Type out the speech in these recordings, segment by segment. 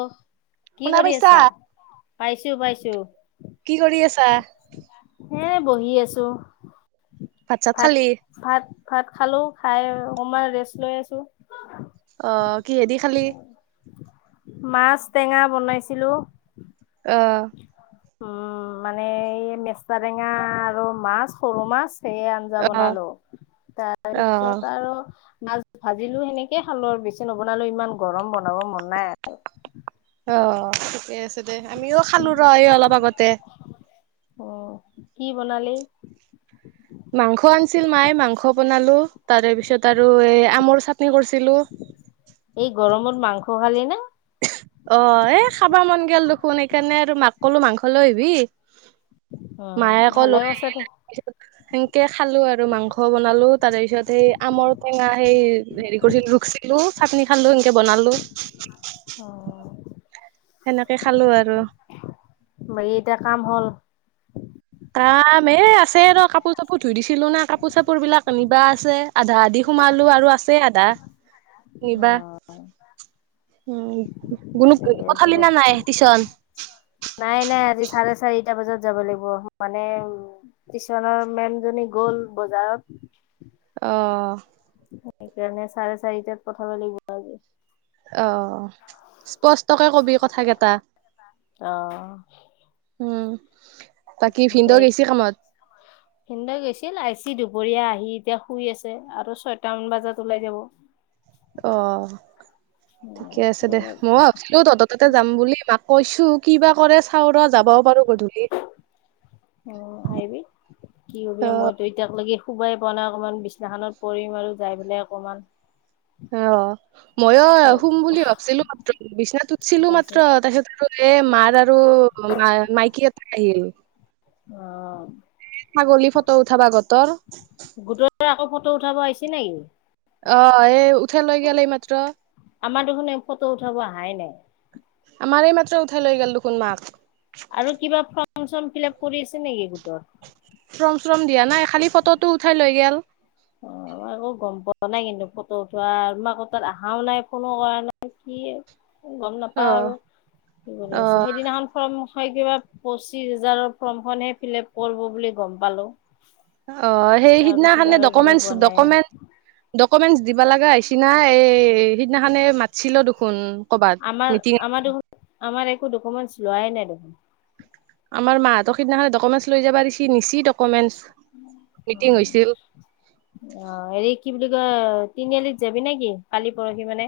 অ কি শুনা কৰি পাইছা? আছা? পাইছো। পাইছো। কি কৰি আছা? হে বহি আছো। চাত ভাত, খালি? ভাত, ভাত খালো খাই অকমান ৰেষ্ট লৈ আছো। অ কিহেদি খালি? মাছ টেঙা বনাইছিলো। অ উম মানে এই মেচা টেঙা আৰু মাছ, সৰু মাছ সয়া আঞ্জা অহ বনালো। অহ তাৰপিছত আৰু মাছ ভাজিলো সেনেকে খালো আৰু বেছি নবনালো ইমান গৰম বনাব মন নাই আৰু। অ ঠিকে আছে দে, আমিও খালো ৰ অলপ আগতে। আহ কি বনালি? মাংস আনিছিল মায়, মাংস বনালো তাৰে পিছত আৰু এ আমৰ চ এই গৰমত মাংস খালে নে? অ এ খাবা মন গল দেখোন, সেইকাৰণে আৰু মাক কলো মাংস লৈ আহিবি। মায়ে উম। আকৌ ভালে লৈ আছে দে। সেনকে খালো আৰু মাংস বনালো তাৰ পিছত সেই আমৰ টেঙা, সেই হেৰি কৰিছিলো ৰুখছিলো চাটনি খালালো সেনকে বনালো। অ সেনেকে খালো আৰু। বাকী এতিয়া কাম হ'ল? কাম এই আছে ৰ কাপোৰ-চাপোৰ ধুই দিছিলো না। কাপোৰ-চাপোৰ বিলাক এনিবা আছে আধা-আদি সোমালো আৰু আছে আধা নিবা। উম উম। গুনুক ঠিকে আছে পঠালি দে না নাই টিচন? নাই নাই আজি চাৰে চাৰিটা বজাত যাব লাগিব। মানে টিশনৰ মেম জনী গ'ল বজাৰত। অ সেইকাৰণে চাৰে চাৰিটাত পঠাব লাগিব আজি। অ স্পষ্টকে কবি কথা কেইটা। অ'। উম। বাকী ভিনদেউ দেে [unintelligible] ই গৈছি কামত পিন্দ গৈছিল আহ সি দুপৰীয়া আহি এতিয়া শুই আছে আৰু ছয়টামান বজাত ওলাই যাব। অ' ঠিকে আছে দে মই ভাবছিলো তহঁত তাতে যাম বুলি মাক কৈছো কিবা কৰে চাউ ৰ যাবও পাৰো গধূলি। অ' আহিবি কি কবি অ মইতো এতিয়াক লাগি খোবাই পোৱা নাই অকনমান বিছনাখনত পৰিম আৰু যাই পেলাই অকণমান অ' ময়ো শুম বুলি ভাবছিলো মাত্ৰ, বিচনাত উঠছিলো মাত্ৰ। তাৰপিছত আৰু এ মাৰ আৰু অ ম মাইকী আটা আহিল। অ ছাগলী ফটো উঠাবা গতৰ গোটৰ আকৌ ফটো উঠাব আইছে নেকি? অ এই উঠাই লৈ গেল এই মাত্ৰ আমাৰ দেখোন ফটো উঠাব আহাই নাই। আমাৰে মাত্ৰ উঠাই লৈ গ'ল দেখোন মাক। আৰু কিবা ফৰ্ম চৰ্ম ফিল আপ কৰি আছে নেকি গোটৰ? ৰ্ফম দিয়া নাই খালী ফটো উঠাই লৈ গল। অ' মই এক গম পোৱা নাই কিন্তু ফটো উঠোৱা আমাক তাত অহাও নাই ফোনো কৰা নাই। কি গম অ নাপাও আৰু কি কৰি অ আছো সেইদিনাখন ফম হয় কিবা পঁচিশ হাজাৰৰ ফৰ্মখননহে ফালে কৰিব বুলি গম পালো। অ সেই তাৰপিছত সিদিনাখানে আৰু গমেই পোৱা নাই ডকুমেন্টকুমেন্ট ডকুমেন্ট দিবা লগা নিচিনা এই সিদিনাখনেে মাতিছিল দেখোন। ক'বাত আমাৰ মিটিং আমাৰ দেখোন আমাৰ একো ডকুমেণ্ট লোৱাই নাই দেখোন। আমাৰাহঁত সদিনাখন ডকুেট লৈ যাবা দিচি নিচি ডকুমেট। অ' এই কি বুলি কয়? তিনিআলিত যাবি নে কি কালি পৰহি মানে?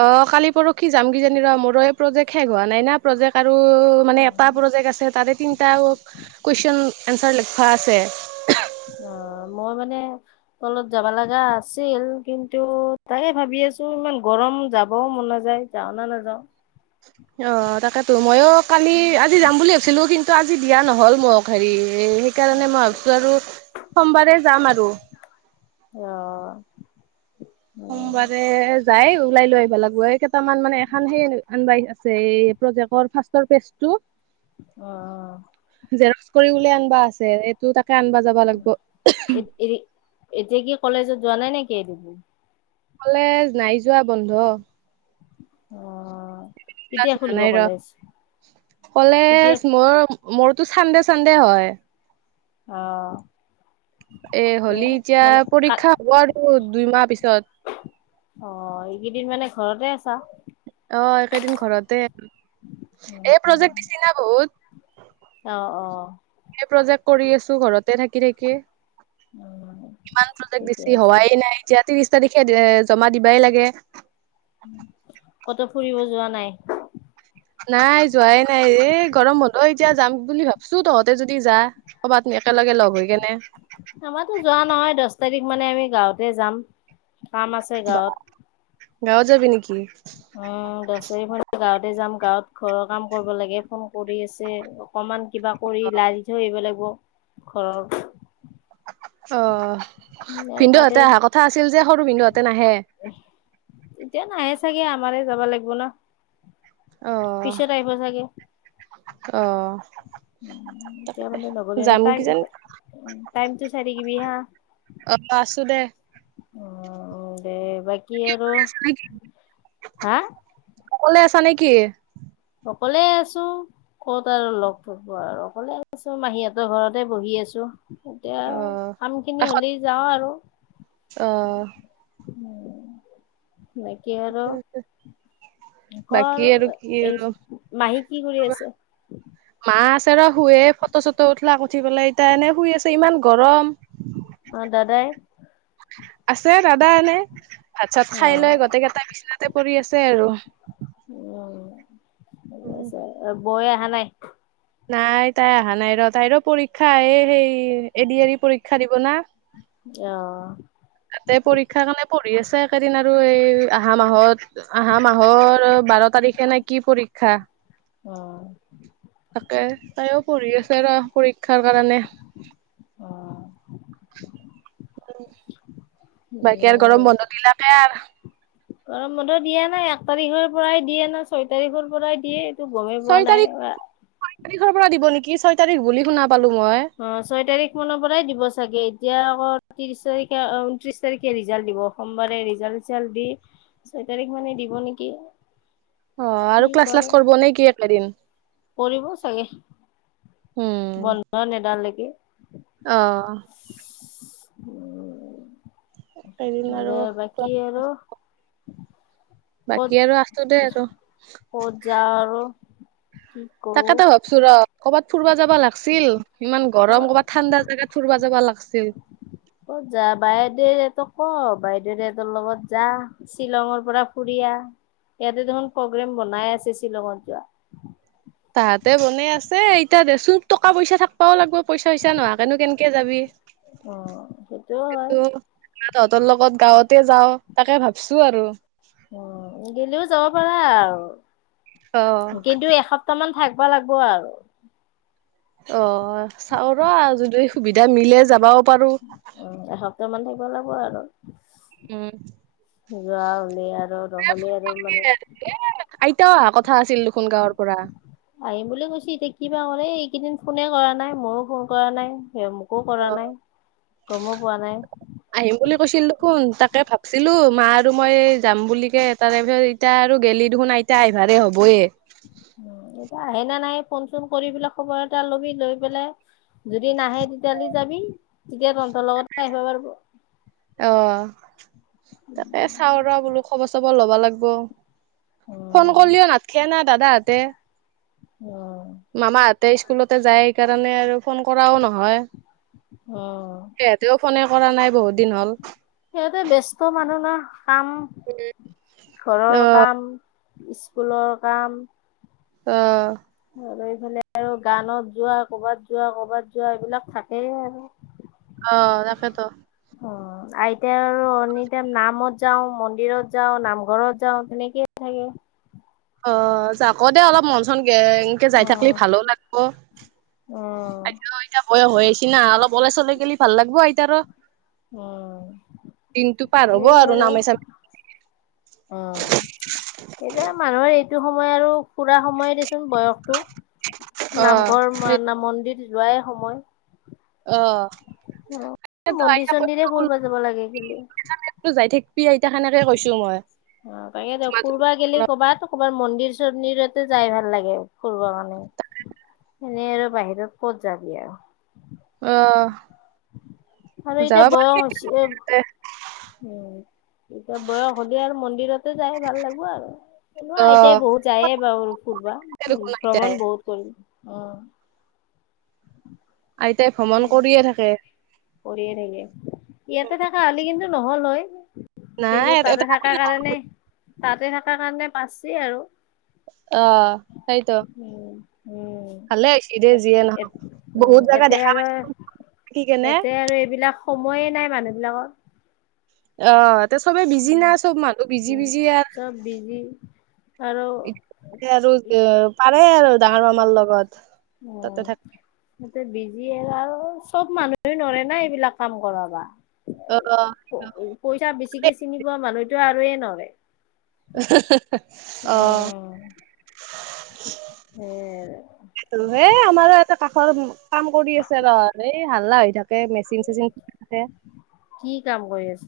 অ কালি পৰখি যাম কি জানি ৰ মোৰ এই প্ৰজেক্ট শেষ হোৱা নাই না প্ৰজেক্ট আৰু আৰু এটা প্ৰজেক্ট আছে তাতে তিনটা কোৱেচন আৰু এঞ্চাৰ লিখা আছে। অ' মই মানে তলত যাব লগা আছিল। কিন্তু তাকে ভাবি আছো। ছো ইমান গৰম যাবও মন নাযায়। যাও নে নাযাওঁ অ' তাকেটো মযইও কালি আজি যাম বুলি ভাবিছিলো কিন্তু আজি দিয়া নহ'ল মোক হেৰি সেইকাৰণে মই ভাবিছো আৰু সোমবাৰে যাম আৰু। অ'। উম সোমবাৰে যাই ওলাই লৈ আহিব লাগিব। এই কেইটাম মান মানে এখন সেই আনবাই - এই প্ৰজেক্টৰ ফাৰ্ষৰ পেজ টো অ' জেৰস্ক কৰি উলিয়াই আনিবা আছে। এইটো তাক এৰি এতিয়া কি কলেজত যোৱা নাই নেকি? এৰিবোৰ কলেজ নাই যোৱা বন্ধ। অ' ক্ল্যাচ কেতিয়া হোৱা খুলিব নাই ৰ কলেজ কেতিয়া কলেজ মোৰ মোৰটো চানডে চানডে হয়। অ'। এ তে হ'লি এতিয়া মানে কাত পৰীক্ষা হ'ব আৰু দুইমাহ পিছত? অ' এইকেইদিন মানে ঘৰতে আছা। অ' একেইদিন ঘৰতে। এই প্ৰজেক্ট দিছি না বহুত অ' অ' এই প্ৰজেক্ট কৰি আছো ঘৰতে থাকি থাকি। উম, ইমান চাগে ঠিকে বেছি আছে হোৱাই নাই, যোৱাটো বিছ তাৰিখ। সেই দিনাই জমা দিবাই লাগে। ক'তো ফুৰিব যোৱা নাই। নাই যোৱাই নাই গৰম বন্ধ এতিয়া যাম বুলি ভাবছো তহতে যদি যা কবাত ন একেলগে লগ হৈ কেনে। আমাৰো যোৱা নহয় দহ তাৰিখ মানে আমি গাঁওতে যাম। কাম আছে গাঁৱত গাঁও যাবি নেকি? উম, দচ তাৰিখ কাৰণে গাঁওতে যাম, গাঁওত ঘৰৰ কাম কৰিব লাগে ফোন কৰি আছে। অকমান কিবা কৰি লাজি ধৈ আহিব লাগিব ঘৰৰ। অ' এই তাতে ভিনদেউহঁতে অহা কথা আছিল যে সৰু ভিনদেউহঁতে নাহে। এতিয়া নাহে চাগে আমাৰে যাব লাগ হ'বনা অ পিছত আহিব চাগে? অ'। উম [unintelligible] এতিয়া মানে নগ লেও। যাম কিজানি টাইমটো চাই থাকিবি হা আছোদে। অ' দে বাকি আৰু হা। ক'বলৈ আছা নেকি। অকলে আছো ক'ত আৰু লগ থব আৰু অকলে আছো। মাহীহঁতৰ ঘৰতে বহি আছো। এতিয়া অ কাম খিনি কাষত হ'লে যাওঁ আৰু। অ বাকী আৰু ক বাকী আৰু আ কি এই আৰু মাহী কি কৰি আছে। তেৰা শুৱে ফটো চটো উঠলাক উঠি পেলাই এতিয়া এনে শুই আছে ইমান গৰম। অ' দাদাই। আছে, দাদা। এনে ভাত চাত অ খাই লৈ গোটেই কেইটা বিছনাতে পৰি আছে আৰু উম, ঠিক উম। আছে। বৈয়ে অহা নাই। নাই তাই অহা নাই ৰ তাইৰো পৰীক্ষা আহে সেই এদি এৰি পৰীক্ষা দিব না, অ তাতে পৰীক্ষা কাৰণে আছে একেদিন আৰু এই আহহা মাহত আহা মাহৰ বাৰ তাৰিখে নে কি পৰীক্ষা। কাৰ অ' তাকে তাইও পঢ়ি আছে ৰ পৰীক্ষাৰ কাৰণে। [unintelligible] বাকী আৰু গৰম বন্ধ দিলাকে আৰু গৰম বন্ধ দিয়া নাই এক তাৰিখৰ পৰাই দিয়ে নাই ছয় তাৰিখৰ পৰাই দিয়ে। গমেই পোৱা ছয় নাই তাৰিখ অ ছয় তাৰিখৰ পৰা দিব নেকি। ছয় তাৰিখ বুলি শুনা পালো মই অ' ছয় তাৰিখ মানৰ পৰাই দিব চাগে। এতিয়া আকৌ ত্ৰিশ তাৰিখে ঊনত্ৰিশ তাৰিখে ৰিজাল্ট দিব, সোমবাৰে ৰিজাল্ট চিজাল্ট দি। ছয় তাৰিখ মানে দিব নেকি? অ' কি আৰু ক্লাছ চলাছ কৰে কৰব নেকি এইকেইদিন। কৰিব চাগে। উম বন্ধ নেদাল নেকি। অ এদিন আৰু বাকী আৰু ক'ত বাকী আৰু আছো দে। ক'ত যাওঁ আৰু কি কৰো তাকেটো ভাবছো ৰ কবাত ফুৰিব যাবা লগছিল। ইমান ক'বা গৰম কবাত ঠাণ্ডা জেগাত ফুৰব যাবা লাগছিল। ক'ত যাবা দে এইটো ক গিৰিয়েৰটো লগত যাৰ, শ্বিলং পৰা ফুৰি আহ। ইয়াতে দেখোন প্ৰগ্ৰেম বনাই আছে, শ্বিলংত যোৱা। তাহাঁতে বনাই আছে। এতিয়া দেচোন টকা পইচা থাকবাও লাগব পইচা চইচা নোহোৱাকেনো কেনেকে যাবি। উম সেইটোও হয় যিহেতু তহতৰ লগত গাওঁতে যাওঁ তাকে ভাবছো। তো আৰু উম, গেলাও যাব পাৰা অ আৰু কিন্তু এসপ্তাহ মান থাক কবা লাগব আৰু অ চাও ৰ যদি সুবিধা মিলে যাবাওঁ উম এসপ্তাহ মান থাকিব লাগিব আৰু উম যোৱা হলে আৰু ৰবলে আৰু মানে আইতা অহা কথা আছিল দেখোন গাঁৱৰ পৰা। আহিম বুলি কৈছে এতিয়া কিবা কৰে এইকেইদিন ফোনে কৰা নাই মইয়ো ফোন কৰা নাই সেই মোক একো কৰা নাই। গমো পোৱা নাই। চোন তাকে ভাবছিলো মা আৰু মই যাম বুলিকে তাৰে পিছত এতিয়া আৰু গেলি দেখোন আইতা আহিবা। সাৰে হ'বয়ে উম এতিয়া আহে নে নাহে ফোন চোন কৰি পেলাই খবৰ এটা লবি লৈ পেলাই যদি নাহে। তেতিয়াহলি যাবি তেতিয়া তহঁতৰ লগতে আহিব পাৰব। অ' তাকে চাওঁ ৰহ বোলো খবৰ চবৰ লবা লাগব। ফোন কৰিলেও নাথখে না দাদাহঁতে। উম, মামাহঁতে স্কুলতে যায় সেইকাৰণে আৰু ফোন কৰাও নহয়। উম। সিহঁতেও ফোনে কৰা নাই বহুত দিন হ'ল। সিহঁতে ব্যস্ত মানুহ না। কাম অ ঘৰৰ কাম, স্কুলৰ কাম অ। আৰু এইফালে আৰু গানত যোৱা কবাত যোৱা কবাত যোৱা এইবিলাক থাকে আৰু। অহ তাকে ত। উম আইতা আৰু এনিটাইম নামত যাওঁ, মন্দিৰত যাওঁ, নামঘৰত যাওঁ তেনেকেই থা থাকে। অ যাক দে অলপ মন চন গে এনকে যাই থাকলি উম, ভালো লাগব। উম, আইতা এতিয়া বয়স হৈ আহিছি না অলপ ওলাই চলই গেলি ভাল লাগব আইতাৰ। উম পাৰ হব সেয়ে আৰু আৰ। নামে চামে অ এতিয়া মানুহৰ এইট টো সময় আৰু ফুৰা সময়ে দেচোন বয়সটো অ', সেই নামঘৰ না মন্দিৰ যোৱাই সময়। অ। অ সেইটো মন্দিৰ আইতা চন্দিৰে ফুৰবা পক্ষটো যাব লাগে গেলে। পি আইতাক এনেকে কৈছো মই। অ তাকে দিয়ক ফুৰবা গেলি ক'বাত ক'বাৰ মন্দিৰ চন্দিৰতে যাই ভাল লাগে ফুৰবা কাৰণে। এনেই আৰু বাহিৰত ক'ত যাবি আও। অহ। আৰু এতিয়া বয়স হৈছে এ উম, এতিয়া বয়স হ'লে আৰু মন্দিৰতে যাই ভাল লাগিব আৰু এনেও আইতাই অ', বহুত যায় বাৰু ফুৰবা দেখোন আইতাই, ভ্ৰমণ বহুত কৰিম অ' আইতাই ভ্ৰমণ কৰিয়ে থাকে। কৰিয়ে থাকে। ইয়াতে থকা আমি কিন্তু নহ'ল হয়। নাই কিন্তু, তাতে এটা থাকা কাৰণে, তাতে থাকাৰ কাৰণে পাৰছে আৰু অ' সেইটো উম, উম। ভালে হৈছে যিয়ে নহওঁক, বহুত জেগাত ইতে আৰু ইয়াতে আৰু এইবিলাক সময়ে নাই মানুহ বিলাকৰ অ' ইয়াতে চবে বিজি উম, নাই চ'ব মানুহ বিজি উম। বিজি আৰু চব বিজি আৰু এতিয়া আৰু পাৰে আৰু ডাঙৰ মামাৰ লগত তাতে অ' থাক গোটেই বি যিয়ে আৰু চ'ব মানুহে নোৱাৰে না এইবিলাক কাম কৰাবা। অ', পইচা বেছিকে চিনি পোৱা মানুহটো আৰুই নৰয়। অ' [unintelligible] হেইল হেই, আমাৰো এটা কাষৰ কাম কৰি আছে ৰহ, এই হাল্লা হৈ থাকে। কে মেচিন চেচিন [unintelligible] কি কাম কৰি আছ?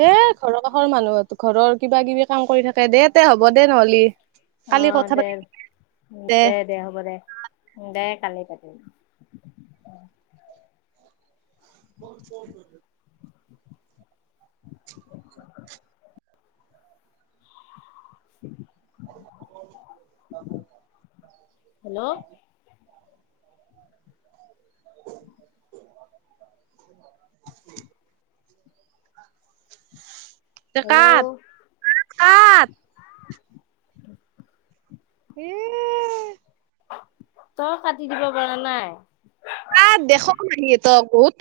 হে ঘৰৰ কাষৰ মানুহ ঘৰৰ কিবা কিবি কাম কৰি থাকে। দে তে হ'ব দে নহ'লে। অ', দে। দে, দে, হ'ব, দে, দে। [unintelligible] ক'ত ফোন কৰিলে [unintelligible] হেল্ল' [unintelligible] [inaudible] হেল্ল' কাত, কাত। এ। তই কাটি দিব পৰা নাই? ত বুত